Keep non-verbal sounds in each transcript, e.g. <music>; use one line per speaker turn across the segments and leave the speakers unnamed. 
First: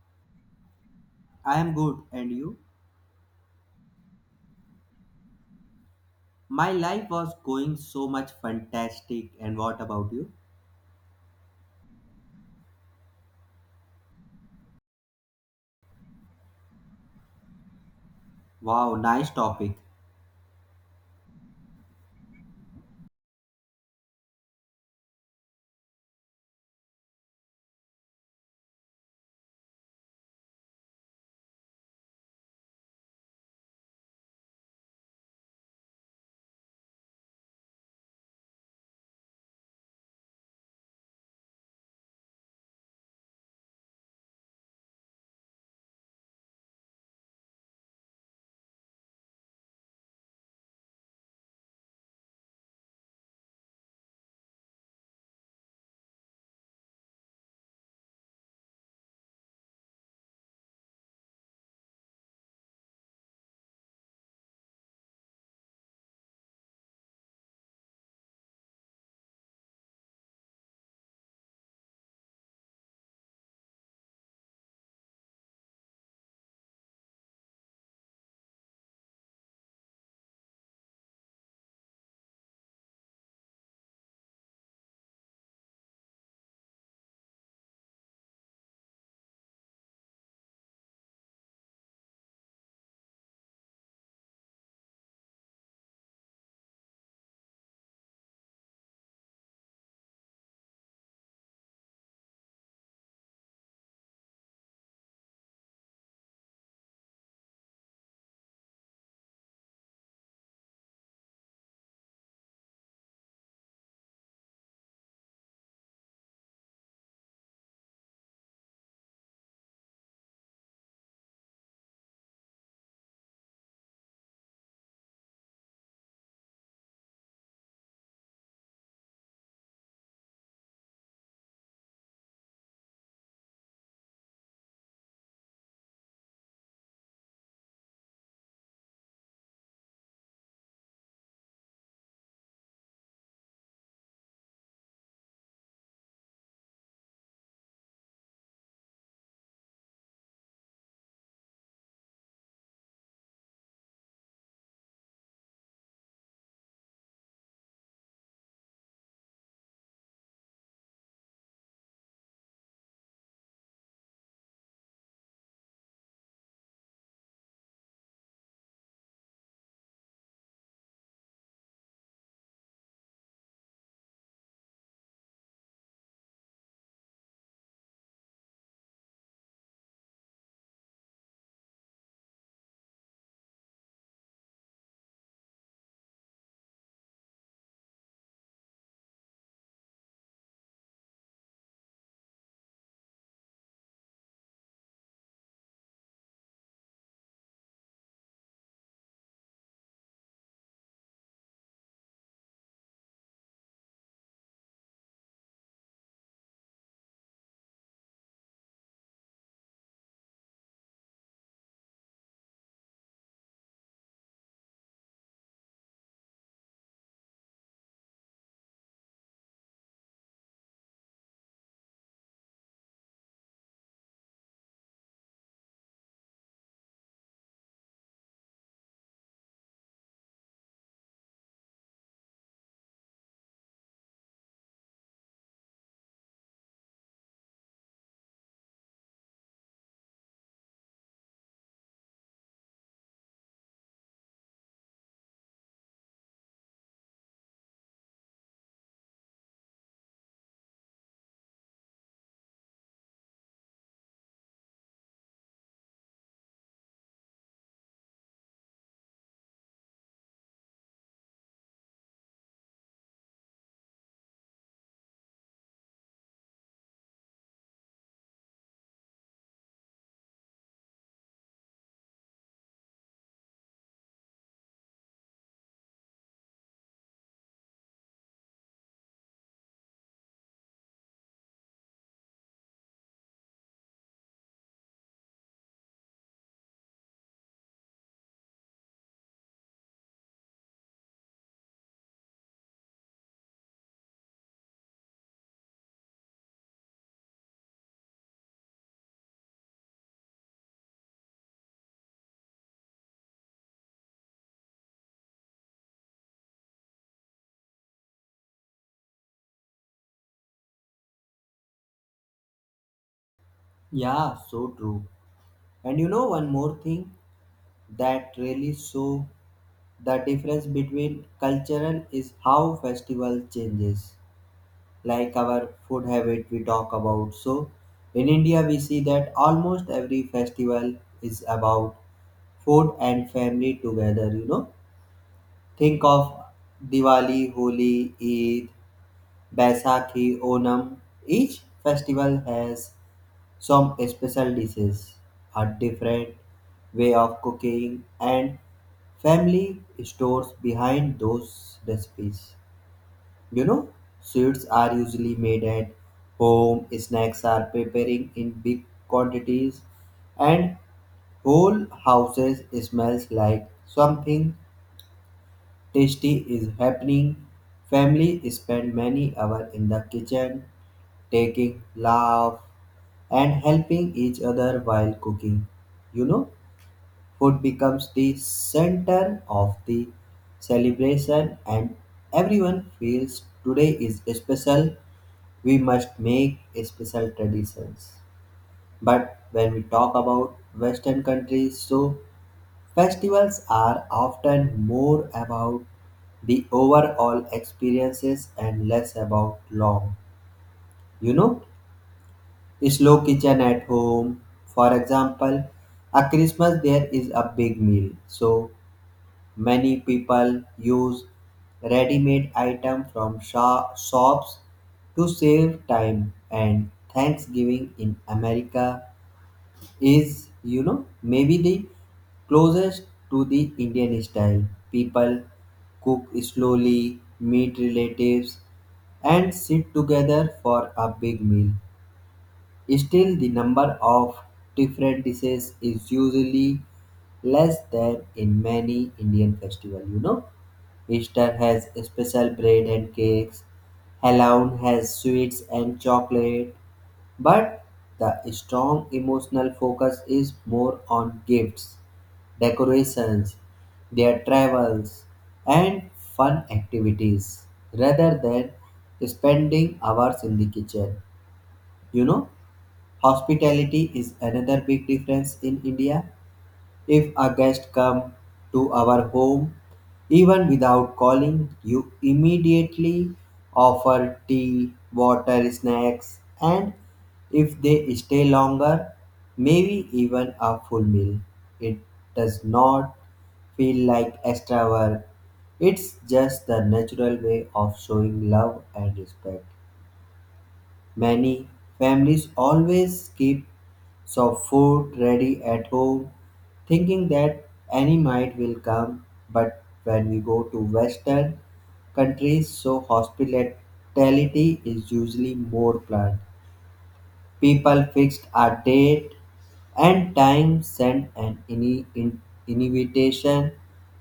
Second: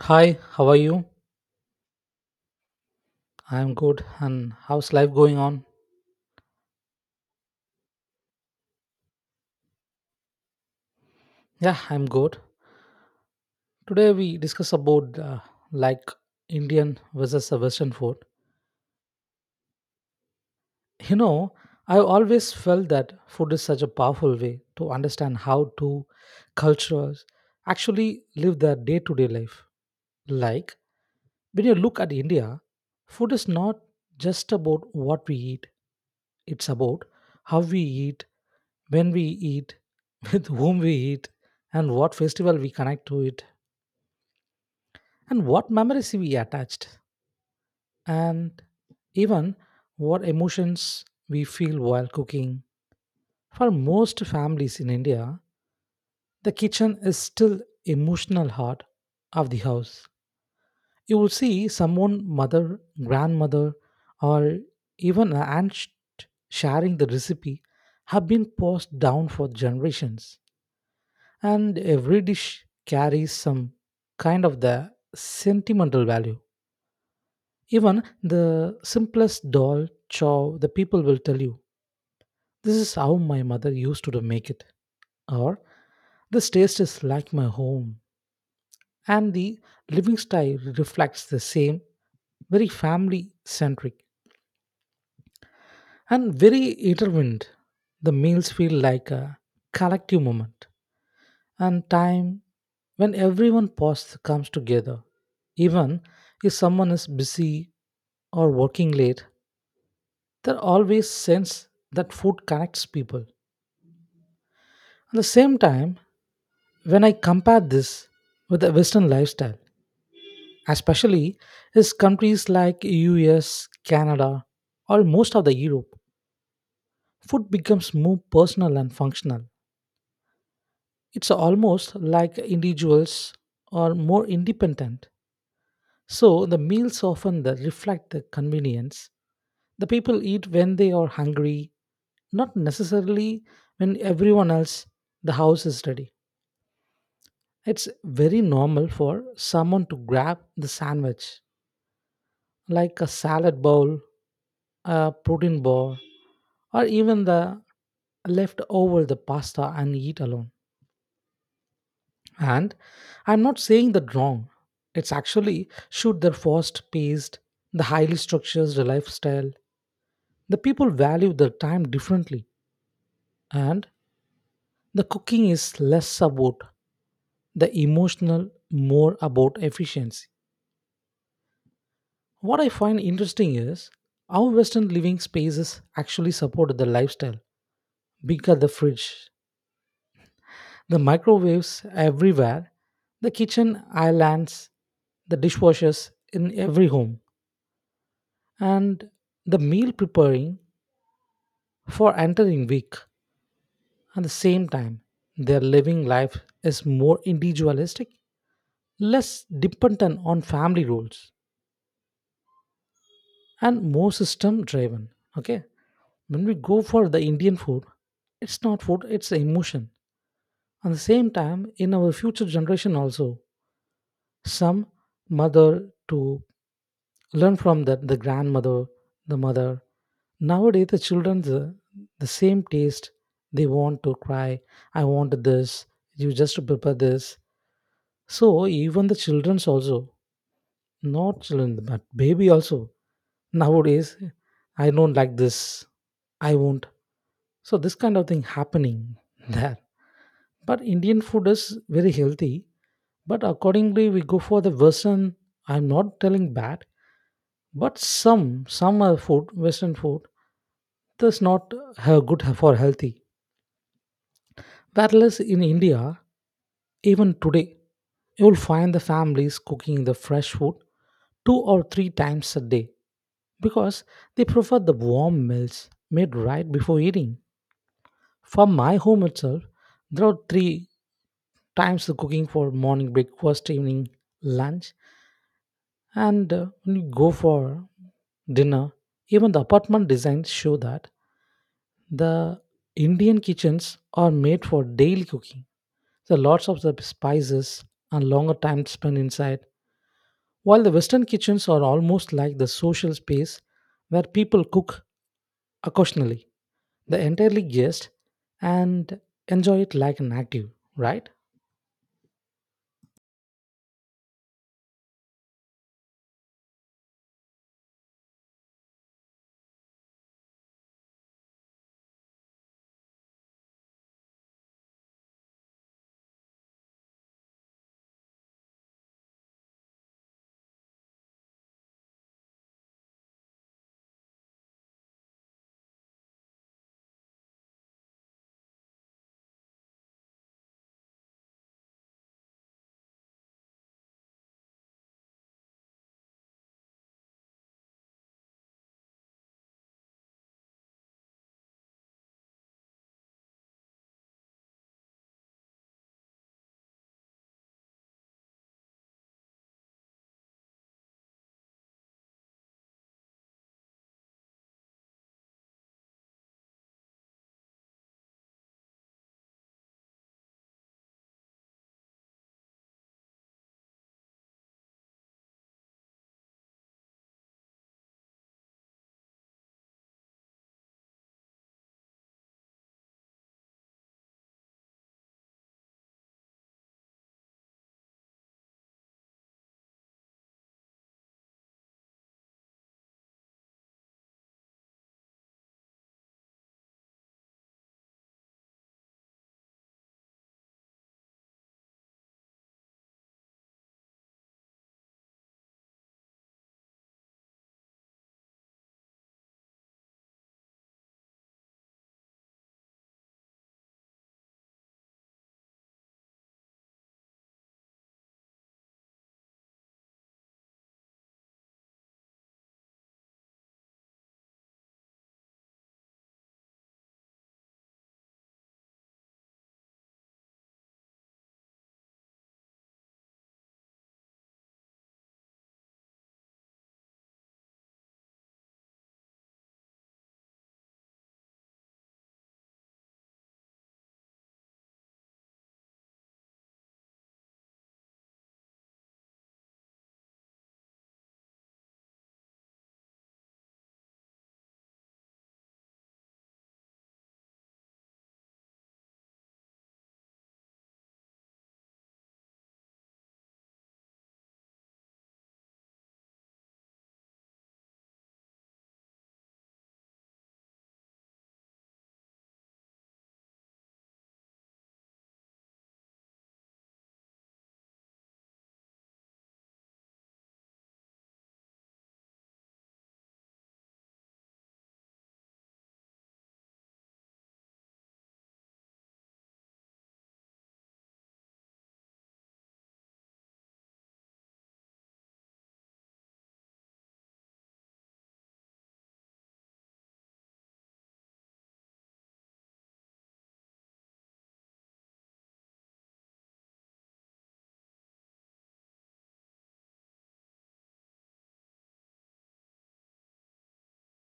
Hi, how are you?
I am good, and you?
I'm good. And how's life going on?
My life was going so much fantastic, and what about you?
Yeah, I'm good. Today we discuss about like Indian versus the Western food.
Wow, nice topic.
You know, I always felt that food is such a powerful way to understand how two cultures actually live their day-to-day life. Like when you look at India, food is not just about what we eat; it's about how we eat, when we eat, <laughs> with whom we eat, and what festival we connect to it, and what memories we attached, and even what emotions we feel while cooking. For most families in India, the kitchen is still emotional heart of the house. You will see someone mother, grandmother, or even an aunt sharing the recipe have been passed down for generations, and every dish carries some kind of the sentimental value. Even the simplest dal chow, the people will tell you, this is how my mother used to make it, or this taste is like my home, and the living style reflects the same, very family centric and very intertwined. The meals feel like a collective moment and time when everyone pause comes together. Even if someone is busy or working late, there always sense that food connects people. At the same time, when I compare this with the Western lifestyle, especially is countries like US, Canada, or most of the Europe, food becomes more personal and functional. It's almost like individuals are more independent. So the meals often that reflect the convenience. The people eat when they are hungry, not necessarily when everyone else the house is ready. It's very normal for someone to grab the sandwich, like a salad bowl, a protein bar, or even the leftover the pasta and eat alone. And I'm not saying that wrong. It's actually should their fast paced, the highly structured lifestyle. The people value their time differently, and the cooking is less about the emotional, more about efficiency. What I find interesting is how Western living spaces actually support the lifestyle. Bigger the fridge, the microwaves everywhere, the kitchen islands, the dishwashers in every home, and the meal preparing for entering week. At the same time, their living life is more individualistic, less dependent on family rules and more system driven. Okay, when we go for the Indian food, it's not food, it's an emotion. At the same time, in our future generation also, some mother to learn from that, the grandmother, the mother, nowadays the children, the same taste, they want to cry, I want this, you just prepare this. So even the children's also. Not children, but baby also. Nowadays, I don't like this. I won't. So this kind of thing happening <laughs> there. But Indian food is very healthy. But accordingly, we go for the Western. I'm not telling bad, but some are food Western food that's not good for healthy. Whereas in India, even today, you will find the families cooking the fresh food two or three times a day, because they prefer the warm meals made right before eating. For my home itself, there are three times the cooking for morning breakfast, evening lunch, and when you go for dinner. Even the apartment designs show that the Indian kitchens are made for daily cooking. There are lots of the spices and longer time spent inside. While the Western kitchens are almost like the social space where people cook occasionally. They entirely guessed and enjoy it like an active, right?
Yeah, so true. And you know one more thing that really show the difference between cultural is how festival changes. Like our food habit we talk about. So in India we see that almost every festival is about food and family together, you know, think of diwali holi eid Baisakhi, Onam. Each festival has some special dishes, a different way of cooking, and family stores behind those recipes. You know, sweets are usually made at home, snacks are preparing in big quantities, and whole houses smells like something tasty is happening. Family spend many hours in the kitchen, taking laugh and helping each other while cooking. You know, food becomes the center of the celebration, and everyone feels today is special. We must make special traditions. But when we talk about Western countries, so festivals are often more about the overall experiences and less about long, you know, slow kitchen at home. For example, a Christmas there is a big meal, so many people use ready-made item from shops to save time and Thanksgiving in America is, you know, maybe the closest to the Indian style. People cook slowly, meet relatives, and sit together for a big meal. Still, the number of different dishes is usually less than in many Indian festivals. Easter has special bread and cakes, Halloween has sweets and chocolate, but the strong emotional focus is more on gifts, decorations, their travels, and fun activities rather than spending hours in the kitchen, you know. Hospitality is another big difference in India. If a guest come to our home, even without calling, you immediately offer tea, water, snacks, and if they stay longer, maybe even a full meal. It does not feel like extra work. It's just the natural way of showing love and respect. Many families always keep some food ready at home, thinking that any night will come. But when we go to Western countries, so hospitality is usually more planned. People fixed a date and time, send an invitation,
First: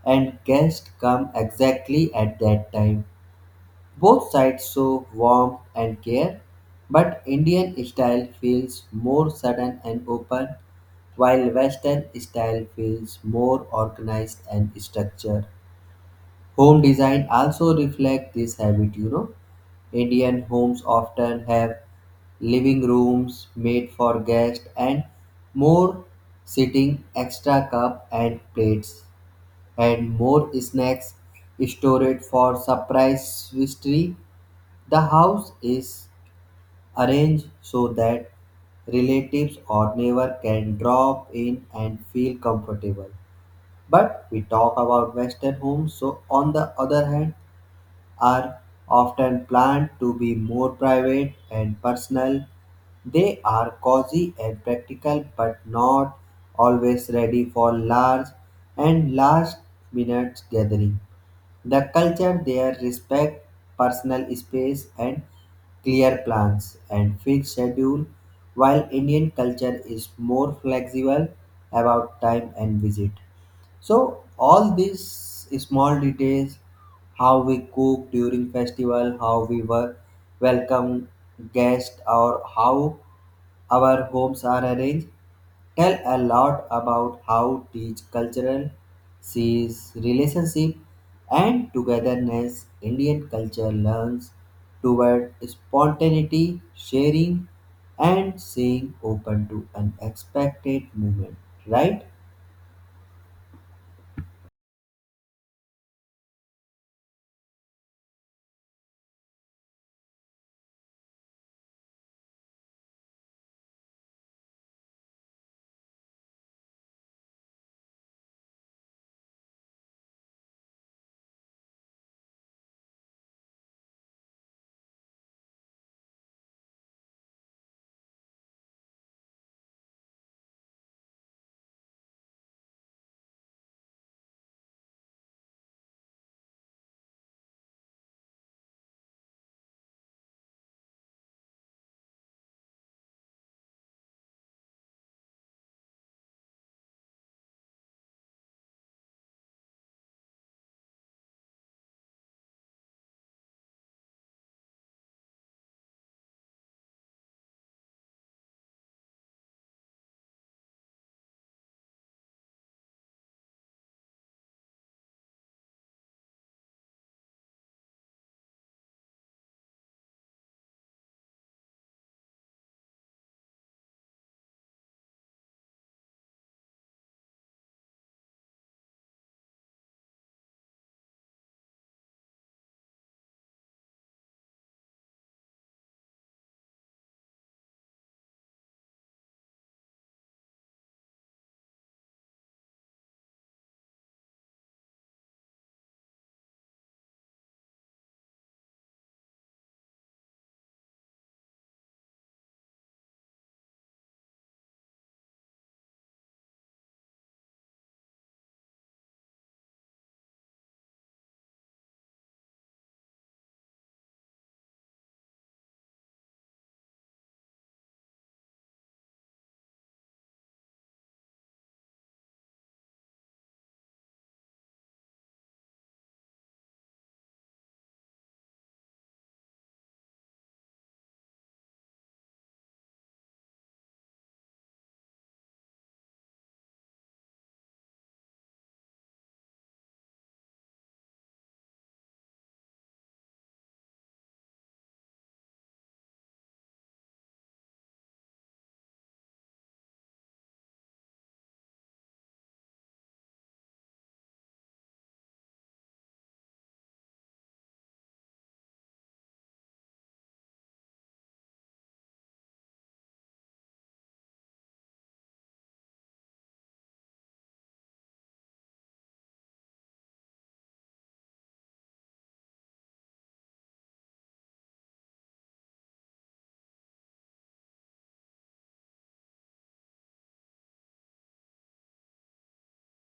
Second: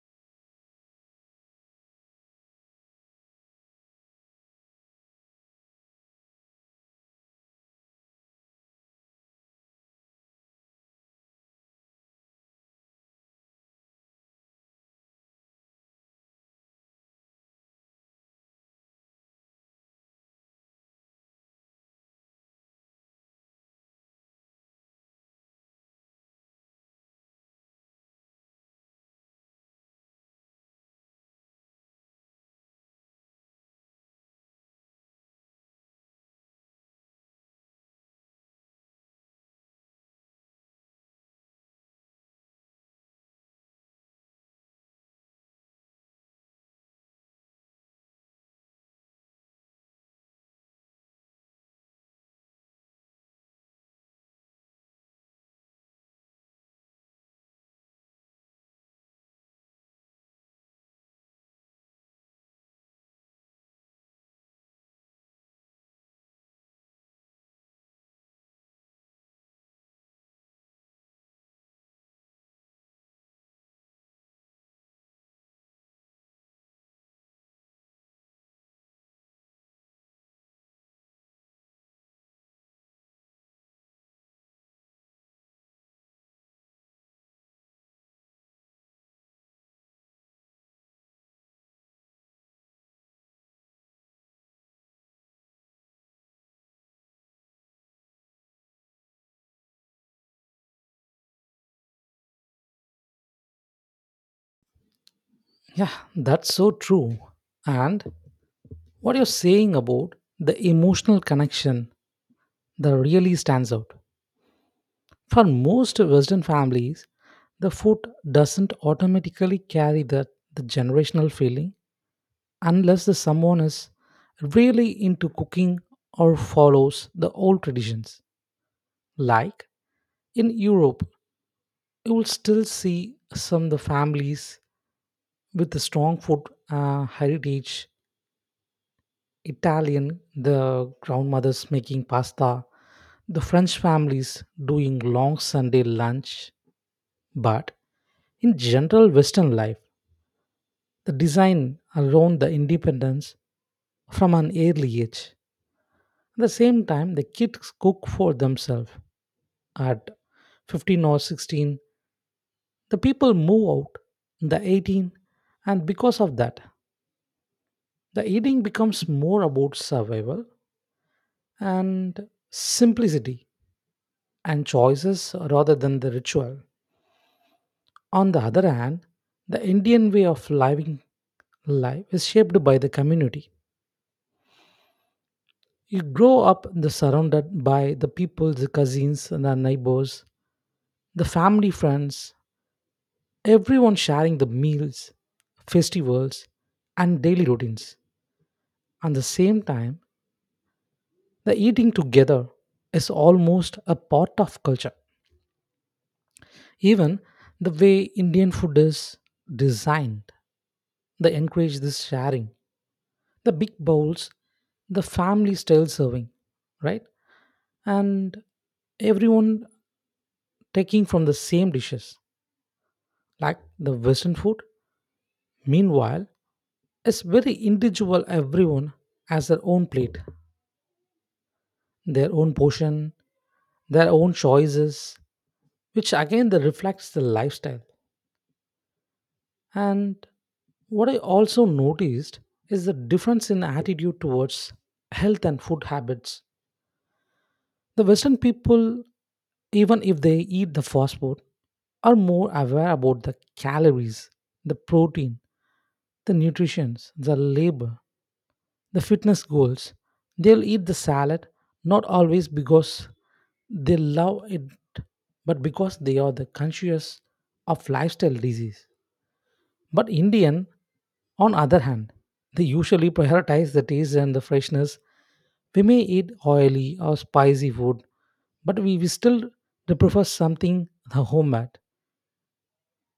and guests come exactly at that time. Both sides show warmth and care, but Indian style feels more sudden and open, while Western style feels more organized and structured. Home design also reflects this habit, you know. Indian homes often have living rooms made for guests and more sitting extra cup and plates and more snacks stored for surprise visitors. The house is arranged so that relatives or neighbor can drop in and feel comfortable. But we talk about Western homes, so on the other hand, are often planned to be more private and personal. They are cozy and practical, but not always ready for large and last minute gathering. The culture there respect personal space and clear plans and fixed schedule while Indian culture is more flexible about time and visit. So all these small details, how we cook during festival, how we work, welcome guests or how our homes are arranged tell a lot about how each cultural sees relationship and togetherness. Indian culture learns toward spontaneity, sharing, and staying open to unexpected movement. Right?
Yeah, that's so true. And what you're saying about the emotional connection that really stands out. For most Western families, the food doesn't automatically carry that the generational feeling unless the someone is really into cooking or follows the old traditions. Like in Europe, you will still see some of the families with the strong food heritage, Italian the grandmothers making pasta, the French families doing long Sunday lunch. But in general, Western life, the design around the independence from an early age, at the same time, the kids cook for themselves at 15 or 16, the people move out in the 18. And because of that, the eating becomes more about survival and simplicity and choices rather than the ritual. On the other hand, the Indian way of living life is shaped by the community. You grow up the surrounded by the people, the cousins, the neighbors, the family friends, everyone sharing the meals, festivals, and daily routines. At the same time, the eating together is almost a part of culture. Even the way Indian food is designed, they encourage this sharing, the big bowls, the family style serving, right? And everyone taking from the same dishes. Like the Western food, meanwhile, is very individual. Everyone has their own plate, their own portion, their own choices, which again that reflects the lifestyle. And what I also noticed is the difference in attitude towards health and food habits. The Western people, even if they eat the fast food, are more aware about the calories, the protein, the nutrition, the labor, the fitness goals. They'll eat the salad not always because they love it, but because they are the conscious of lifestyle disease. But Indian, on other hand, they usually prioritize the taste and the freshness. We may eat oily or spicy food, but we still they prefer something the home at,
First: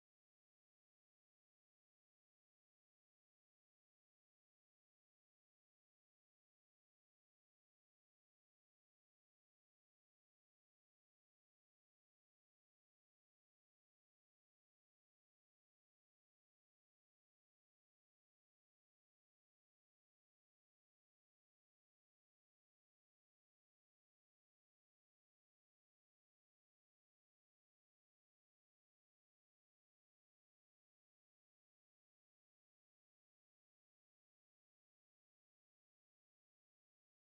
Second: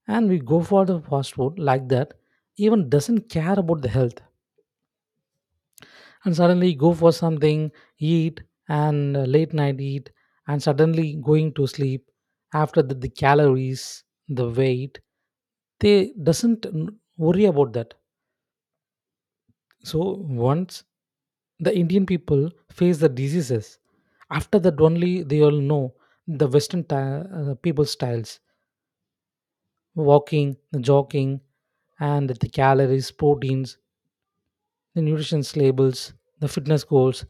and we go for the fast food like that, even doesn't care about the health, and suddenly go for something, eat, and late night eat, and suddenly going to sleep after the calories, the weight, they doesn't worry about that. So once the Indian people face the diseases, after that only they all know the Western people styles, walking, the jogging, and the calories, proteins, the nutrition labels, the fitness goals.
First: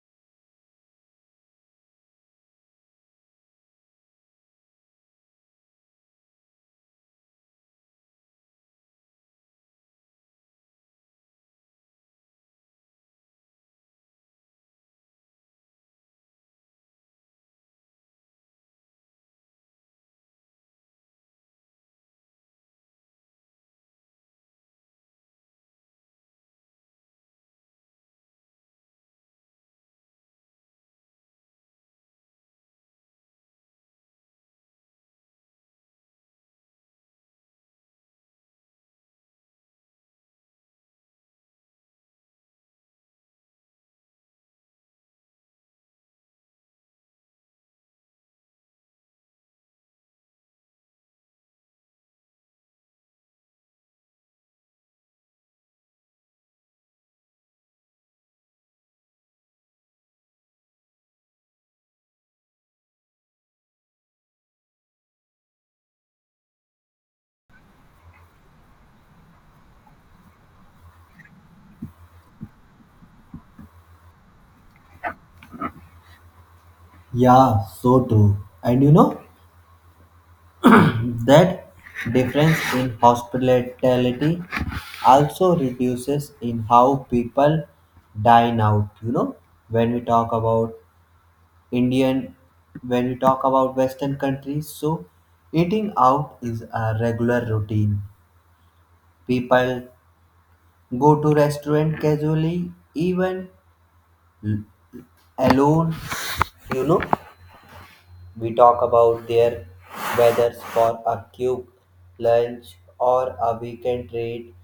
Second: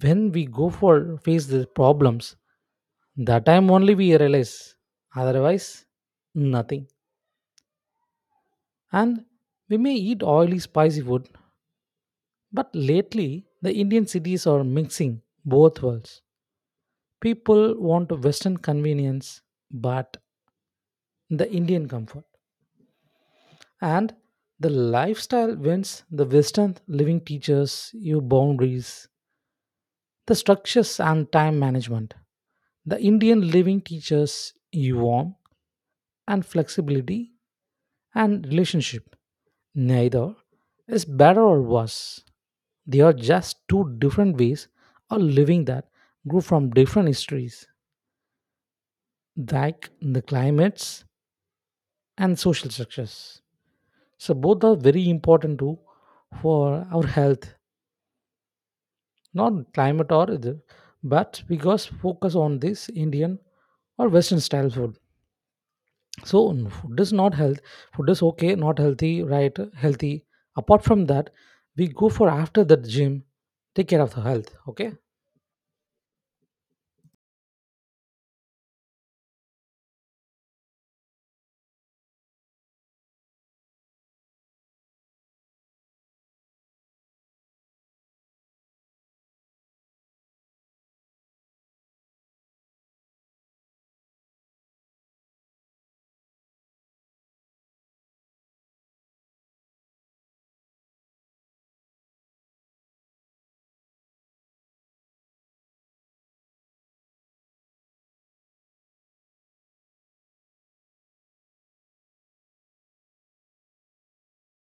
When we go for face the problems, that time only we realize. Otherwise, nothing. And we may eat oily, spicy food, but lately the Indian cities are mixing both worlds. People want Western convenience, but the Indian comfort. And the lifestyle wins. The Western living teaches you boundaries, the structures, and time management. The Indian living teaches you warmth and flexibility and relationship. Neither is better or worse. They are just two different ways of living that grew from different histories, like the climates and social structures. So both are very important too for our health, not climate or but because focus on this Indian or Western style food. So food is not health. Food is okay, not healthy, right? Healthy. Apart from that, we go for after the gym, take care of the health. Okay.
Yeah, so true. And you know that difference in hospitality also reduces in how people dine out. You know, when we talk about Indian, when we talk about Western countries, so eating out is a regular routine. People go to restaurant casually, even alone. You know, we talk about their weathers for a cube lunch or a weekend treat.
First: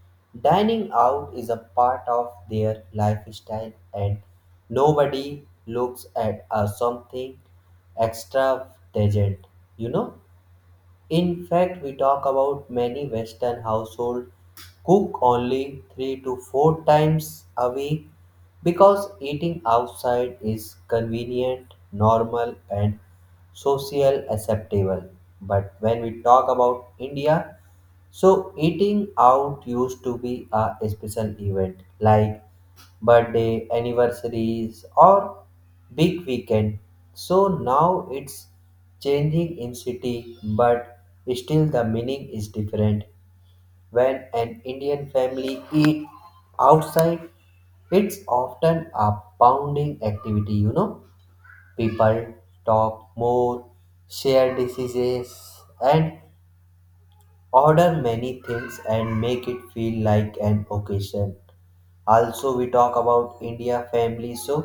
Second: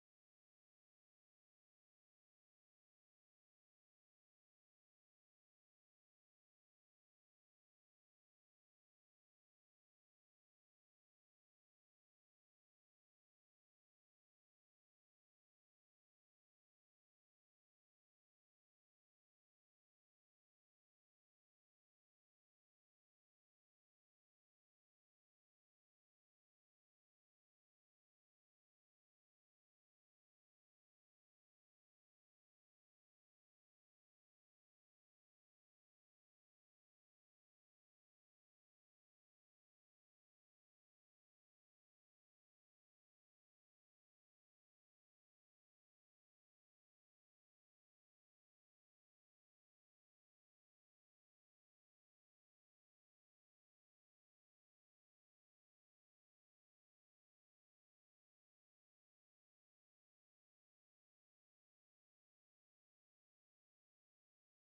Dining out is a part of their lifestyle, and nobody looks at something extravagant. You know, in fact, we talk about many Western households cook only 3 to 4 times a week because eating outside is convenient, normal, and social acceptable. But when we talk about India, so eating out used to be a special event, like birthday, anniversaries, or big weekend. So now it's changing in city, but still the meaning is different. When an Indian family eat outside, it's often a pounding activity, you know. People talk more, share diseases, and order many things and make it feel like an occasion. Also, we talk about India family, so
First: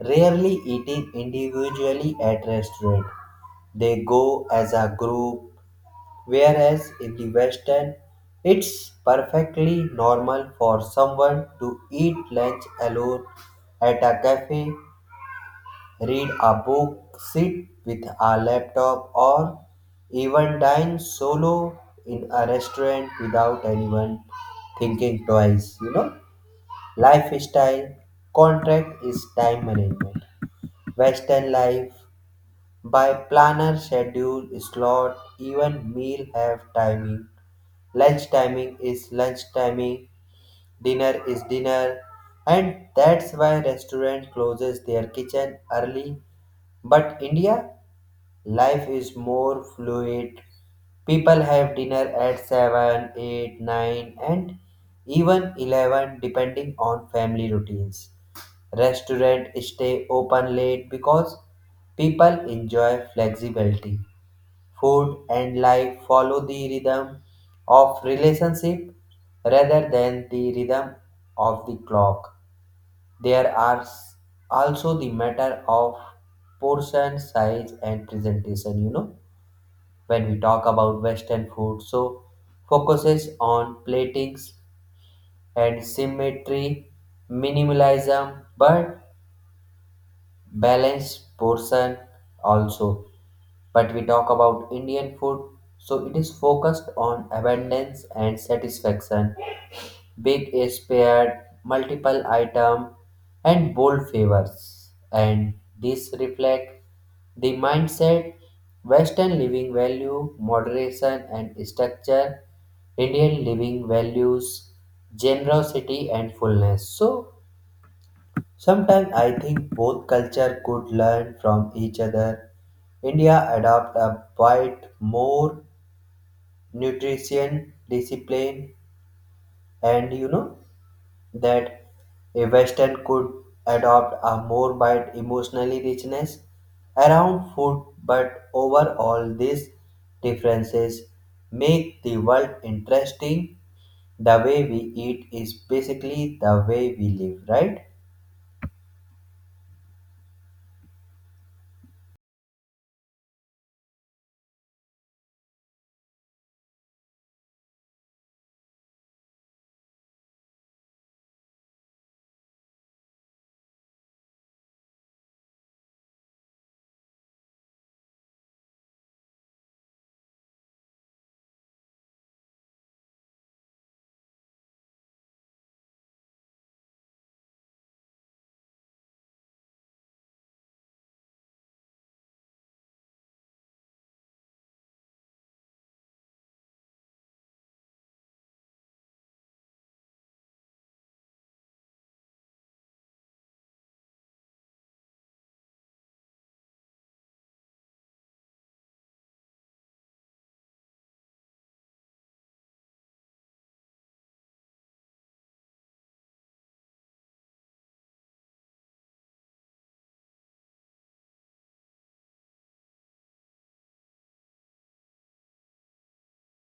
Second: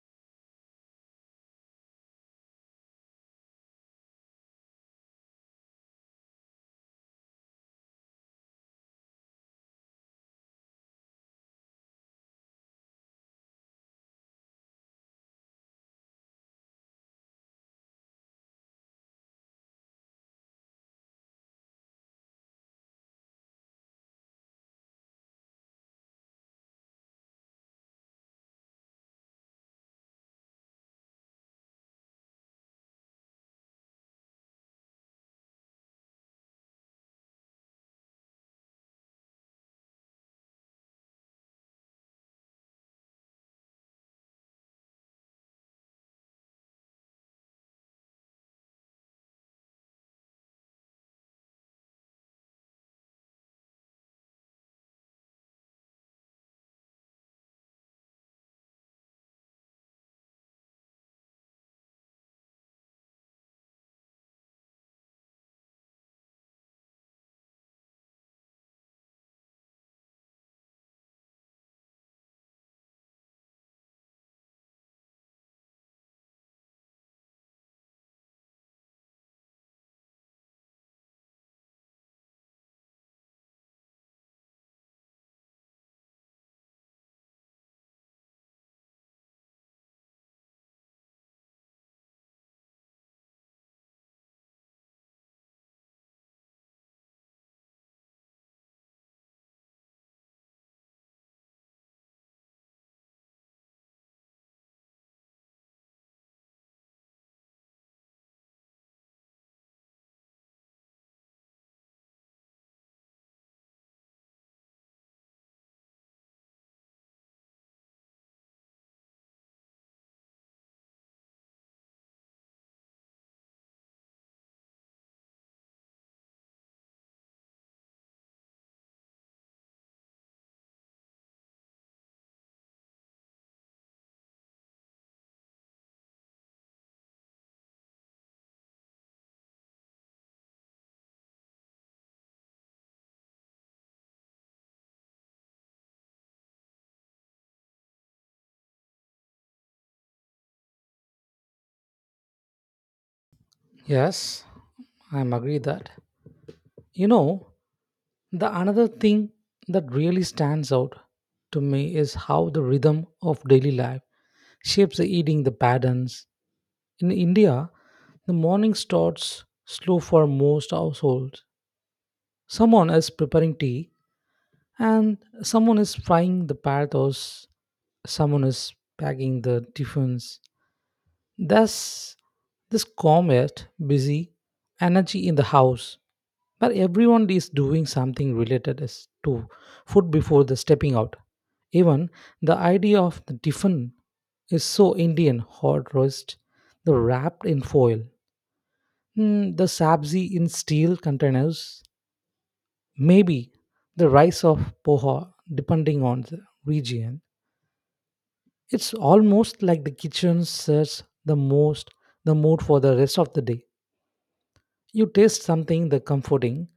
rarely eating individually at restaurant. They go as a group, whereas in the Western, it's perfectly normal for someone to eat lunch alone at a cafe, read a book, sit with a laptop, or even dine solo in a restaurant without anyone thinking twice. You know, lifestyle contract is time management. Western life by planner, schedule, slot, even meal have timing. Lunch timing is lunch timing, dinner is dinner, and that's why restaurant closes their kitchen early. But India life is more fluid. People have dinner at 7, 8, 9, and even 11 depending on family routines. Restaurants stay open late because people enjoy flexibility. Food and life follow the rhythm of relationship rather than the rhythm of the clock. There are also the matter of portion size and presentation, you know, when we talk about Western food. So, focuses on platings and symmetry, minimalism, but balanced portion also. But we talk about Indian food, so it is focused on abundance and satisfaction, big is paired, multiple item, and bold favors. And these reflect the mindset, Western living value, moderation and structure, Indian living values, generosity and fullness. So sometimes I think both culture could learn from each other. India adopt a bite more nutrition discipline, and you know that a Western could adopt a more bite emotionally richness around food, but overall these differences make the world interesting. The way we eat is basically the way we live, right?
Yes, I'm agree that. You know, the another thing that really stands out to me is how the rhythm of daily life shapes the eating the patterns. In India, the morning starts slow for most households. Someone is preparing tea, and someone is frying the paratha, or someone is packing the tiffins. Thus, this calm yet busy energy in the house, where everyone is doing something related as to food before the stepping out. Even the idea of the tiffin is so Indian hot roast, the wrapped in foil, the sabzi in steel containers, maybe the rice of poha, depending on the region. It's almost like the kitchen sets the most the mood for the rest of the day. You taste something the comforting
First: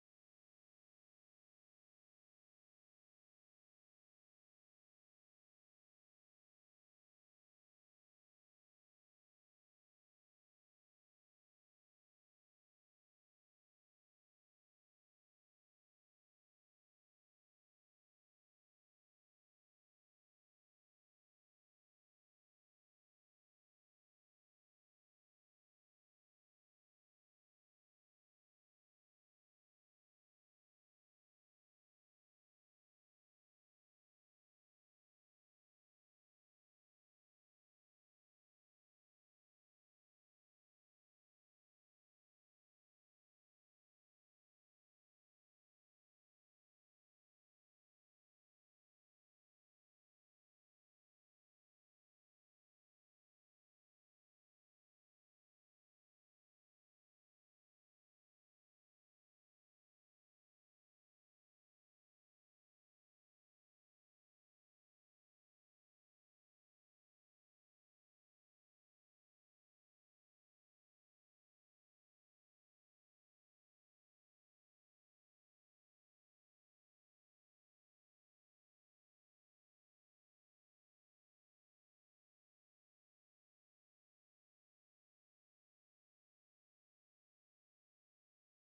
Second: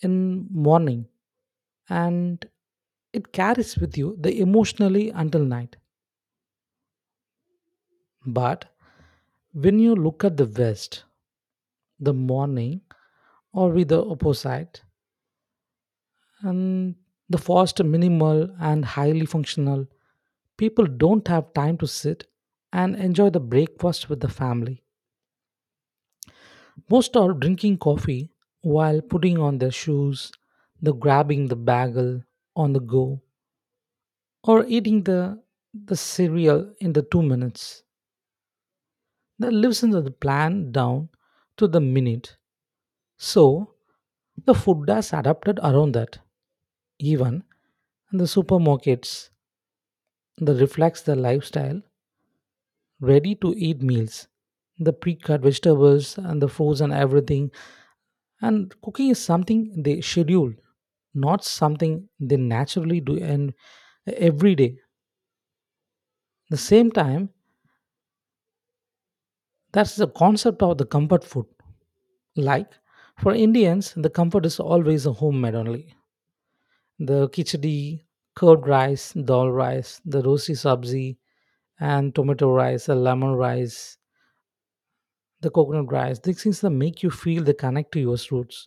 in morning, and it carries with you the emotionally until night. But when you look at the west, the morning or with the opposite and the fast minimal and highly functional. People don't have time to sit and enjoy the breakfast with the family. Most are drinking coffee while putting on their shoes, the grabbing the bagel on the go, or eating the cereal in the 2 minutes. That lives into the plan down to the minute. So the food has adapted around that. Even in the supermarkets that reflects the lifestyle, ready to eat meals. The pre cut vegetables and the frozen everything. And cooking is something they schedule, not something they naturally do and every day. The same time, that's the concept of the comfort food. Like for Indians, the comfort is always a homemade only. The khichdi, curd rice, dal rice, the rosy sabzi, and tomato rice, the lemon rice, the coconut rice. These things that make you feel the connect to your roots.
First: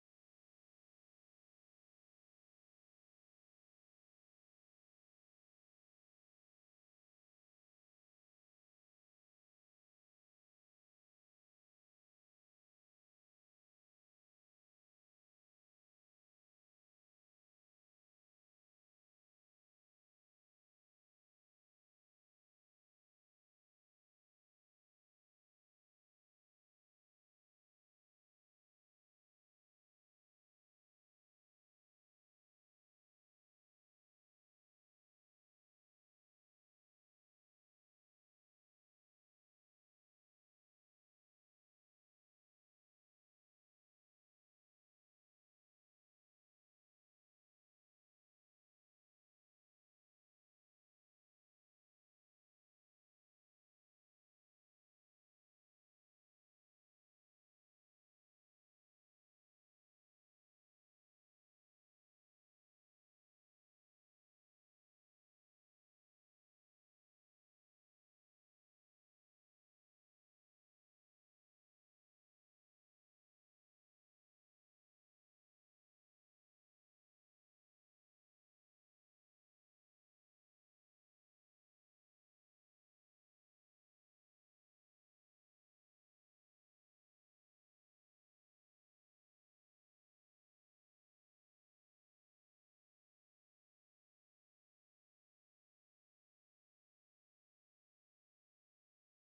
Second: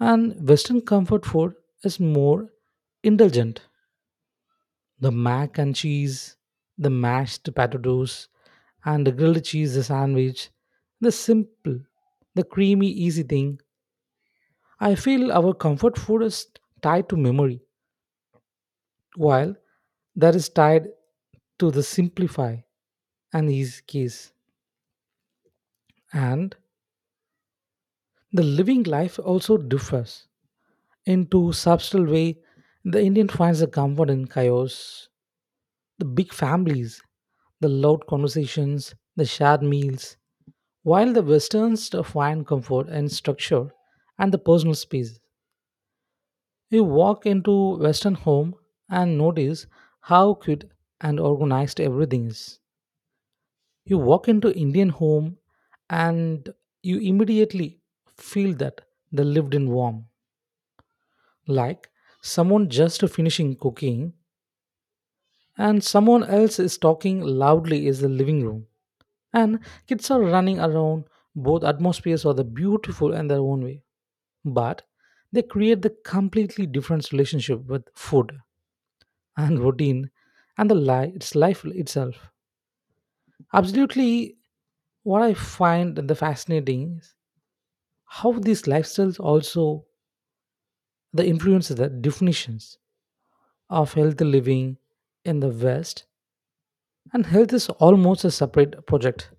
And Western comfort food is more indulgent. The mac and cheese, the mashed potatoes, and the grilled cheese sandwich. The simple, the creamy, easy thing. I feel our comfort food is tied to memory, while that is tied to the simplify and ease case. And the living life also differs. Into subtle way, the Indian finds the comfort in chaos, the big families, the loud conversations, the shared meals. While the Westerns find comfort in structure and the personal space, you walk into Western home and notice how cute and organized everything is. You walk into Indian home and you immediately feel that the lived in warm. Like someone just finishing cooking and someone else is talking loudly is the living room. And kids are running around. Both atmospheres are the beautiful in their own way, but they create the completely different relationship with food and routine and the life its life itself. Absolutely. What I find the fascinating is how these lifestyles also the influence the definitions of healthy living in the West. And health is almost a separate project.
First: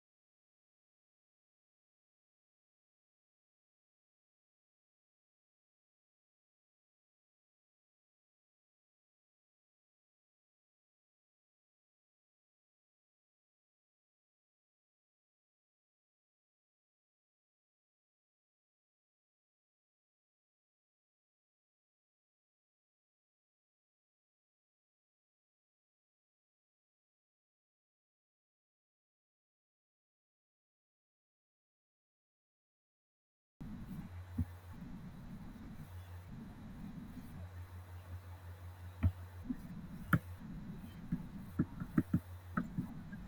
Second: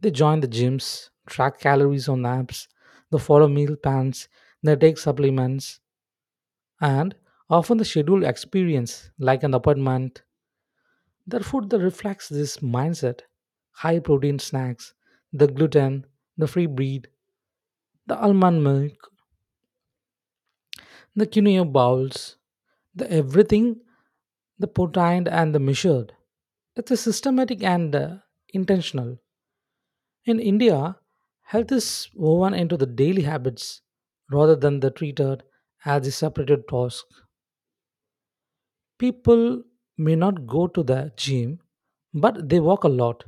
They join the gyms, track calories on apps, they follow meal plans, they take supplements, and often the scheduled experience like an apartment. Therefore, that reflects this mindset. High protein snacks, the gluten, the free bread, the almond milk, the quinoa bowls, the everything, the portend and the measured. It's a systematic and intentional. In India, health is woven into the daily habits rather than the treated as a separated task. People may not go to the gym, but they walk a lot.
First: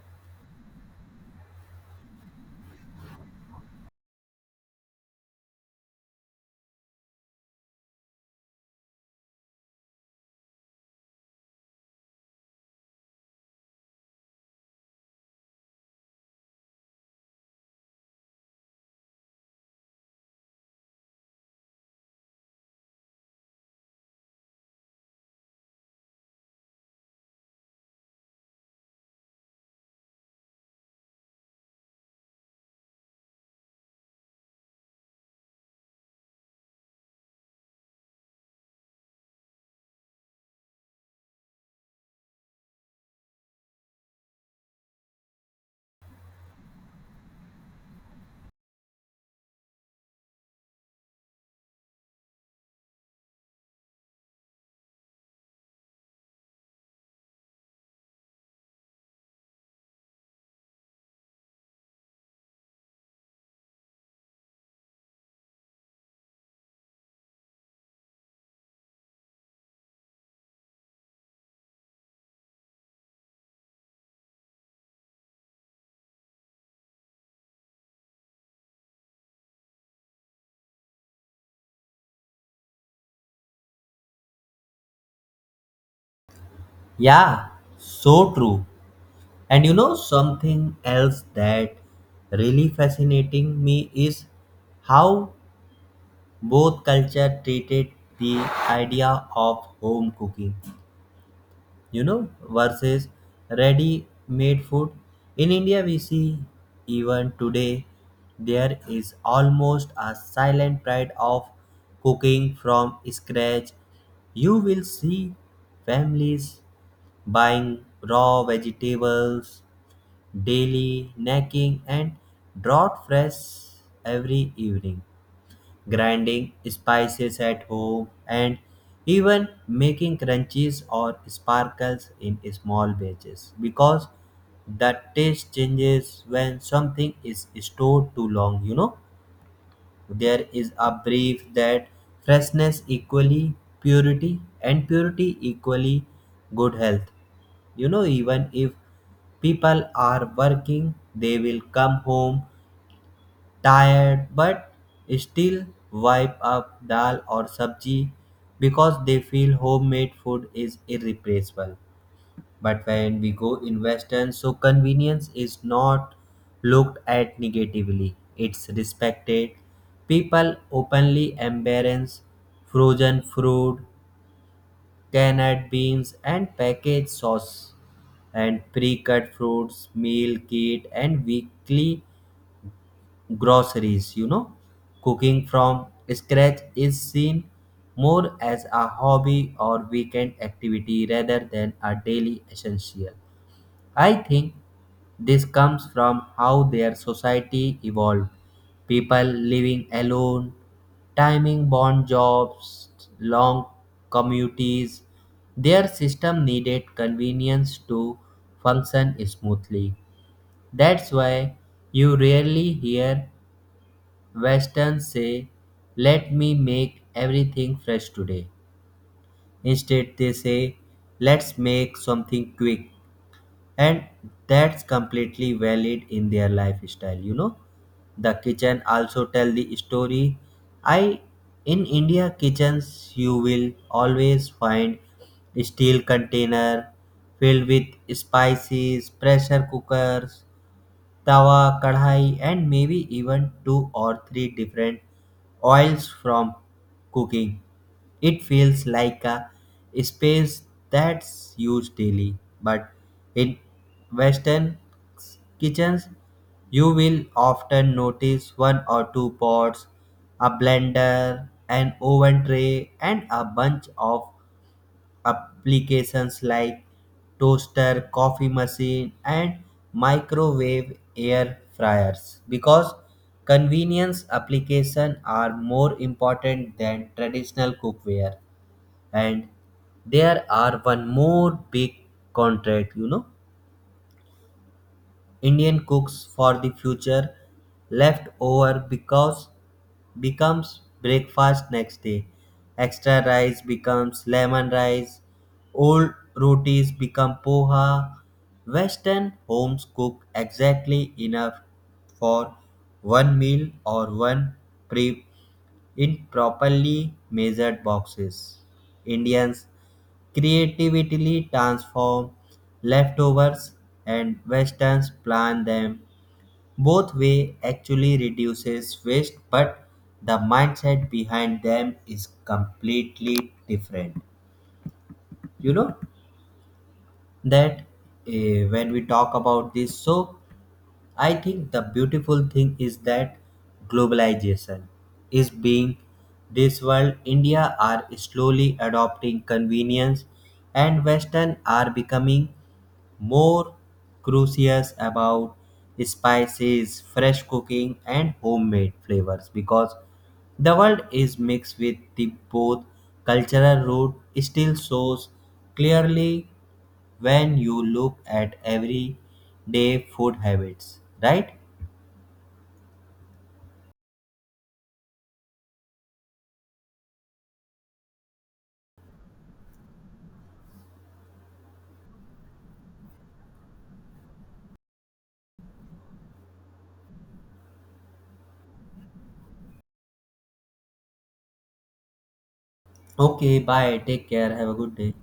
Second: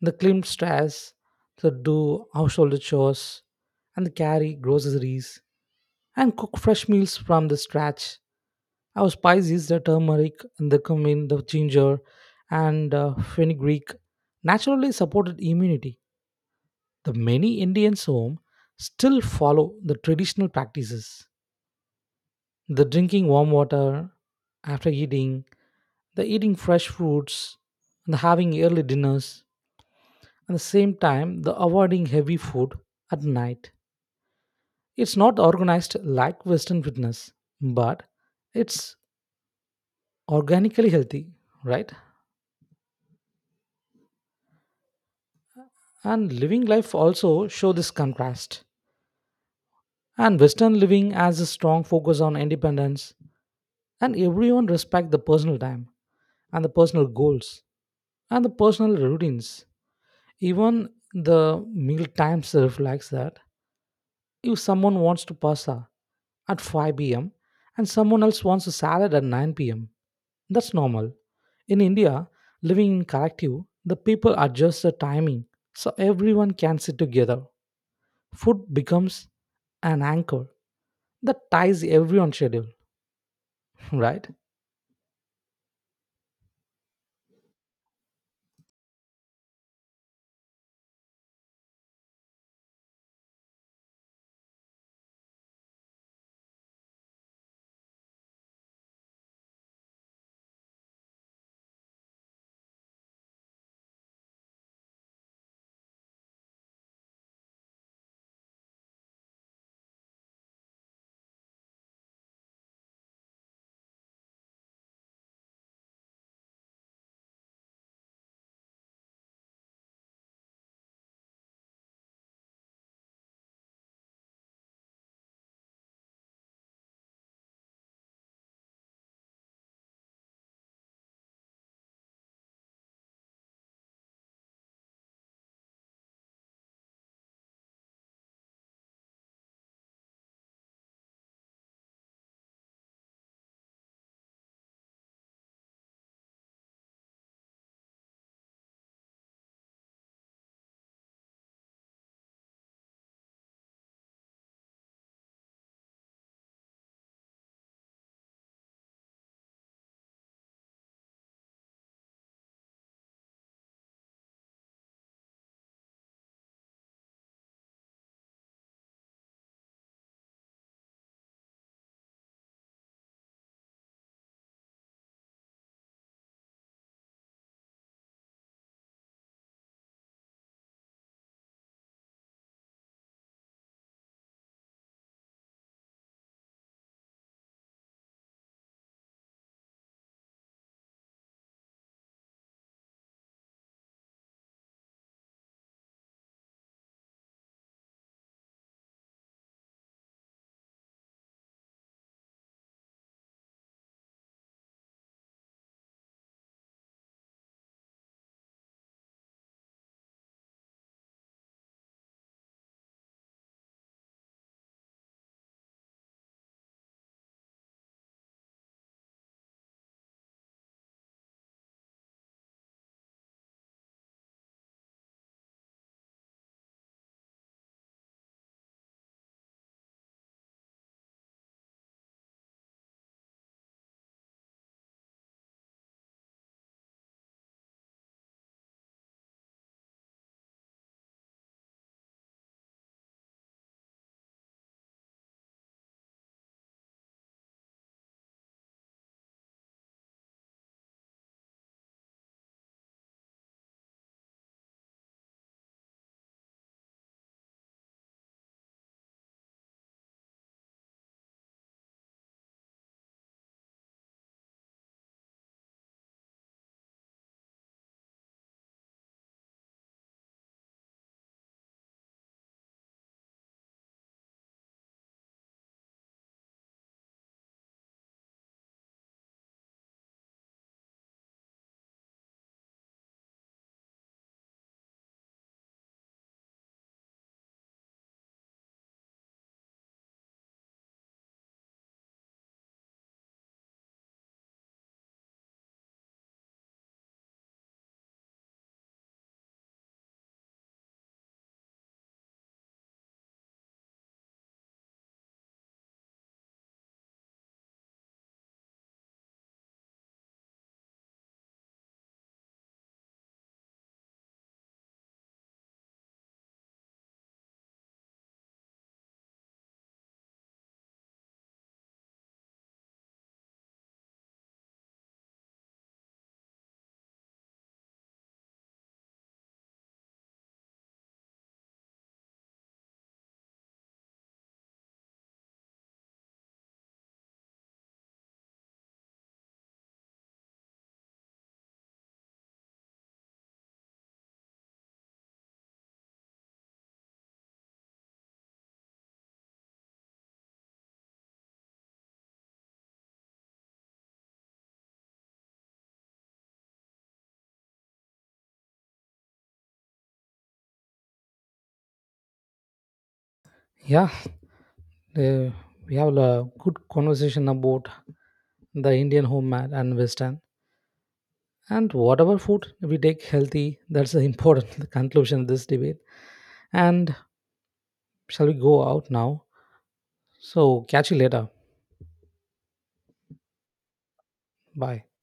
They climb stairs, they do household chores, and they carry groceries and cook fresh meals from the scratch. Our spices, the turmeric, and the cumin, the ginger, and fenugreek, naturally supported immunity. The many Indians home still follow the traditional practices. The drinking warm water after eating, the eating fresh fruits, and the having early dinners, at the same time, the avoiding heavy food at night. It's not organized like Western fitness, but it's organically healthy, right? And living life also show this contrast. And Western living has a strong focus on independence, and everyone respect the personal time and the personal goals and the personal routines. Even the meal times reflects that. If someone wants to pasta, at 5 p.m. and someone else wants a salad at 9 pm. That's normal. In India, living in collective, the people adjust the timing so everyone can sit together. Food becomes an anchor that ties everyone schedule, <laughs> right?
Yeah, so true. And you know, something else that really fascinating me is how both culture treated the idea of home cooking, you know, versus ready made food. In India, we see even today there is almost a silent pride of cooking from scratch. You will see families buying raw vegetables daily, snacking, and drought fresh every evening, grinding spices at home, and even making crunches or sparkles in small batches because the taste changes when something is stored too long. You know, there is a belief that freshness equally purity and purity equally good health. You know, even if people are working, they will come home tired but still wipe up dal or sabji because they feel homemade food is irreplaceable. But when we go in Western, so convenience is not looked at negatively, it's respected. People openly embrace frozen fruit, canned beans, and packaged sauce and pre-cut fruits, meal kit, and weekly groceries. You know, cooking from scratch is seen more as a hobby or weekend activity rather than a daily essential. I think this comes from how their society evolved, people living alone, timing bond jobs, long commutes— their system needed convenience to function smoothly. That's why you rarely hear Western say, "Let me make everything fresh today." Instead, they say, "Let's make something quick." And that's completely valid in their lifestyle, you know. The kitchen also tell the story. I, in India kitchens you will always find steel container filled with spices, pressure cookers tawa, kadhai, and maybe even 2 or 3 different oils from cooking. It feels like a space that's used daily, but in Western kitchens, you will often notice one or two pots, a blender, an oven tray, and a bunch of applications like toaster, coffee machine, and microwave air fryers because convenience applications are more important than traditional cookware. And there are one more big contract, you know, Indian cooks for the future leftover because becomes breakfast next day. Extra rice becomes lemon rice. Old rotis become poha. Western homes cook exactly enough for one meal or one prep in properly measured boxes. Indians creatively transform leftovers and westerns plan them, both way actually reduces waste but the mindset behind them is completely different. You know that when we talk about this, so I think the beautiful thing is that globalization is being this world, india are slowly adopting convenience and western are becoming more curious about spices, fresh cooking, and homemade flavors because the world is mixed with the both cultural root still shows clearly when you look at everyday food habits. Right?
Yeah, uh, we have a good conversation about the Indian homemade and Western. And whatever food we take healthy, that's the important <laughs> conclusion of this debate. And shall we go out now? So catch you later.
Okay, bye. Take care. Have a good
Bye.
day.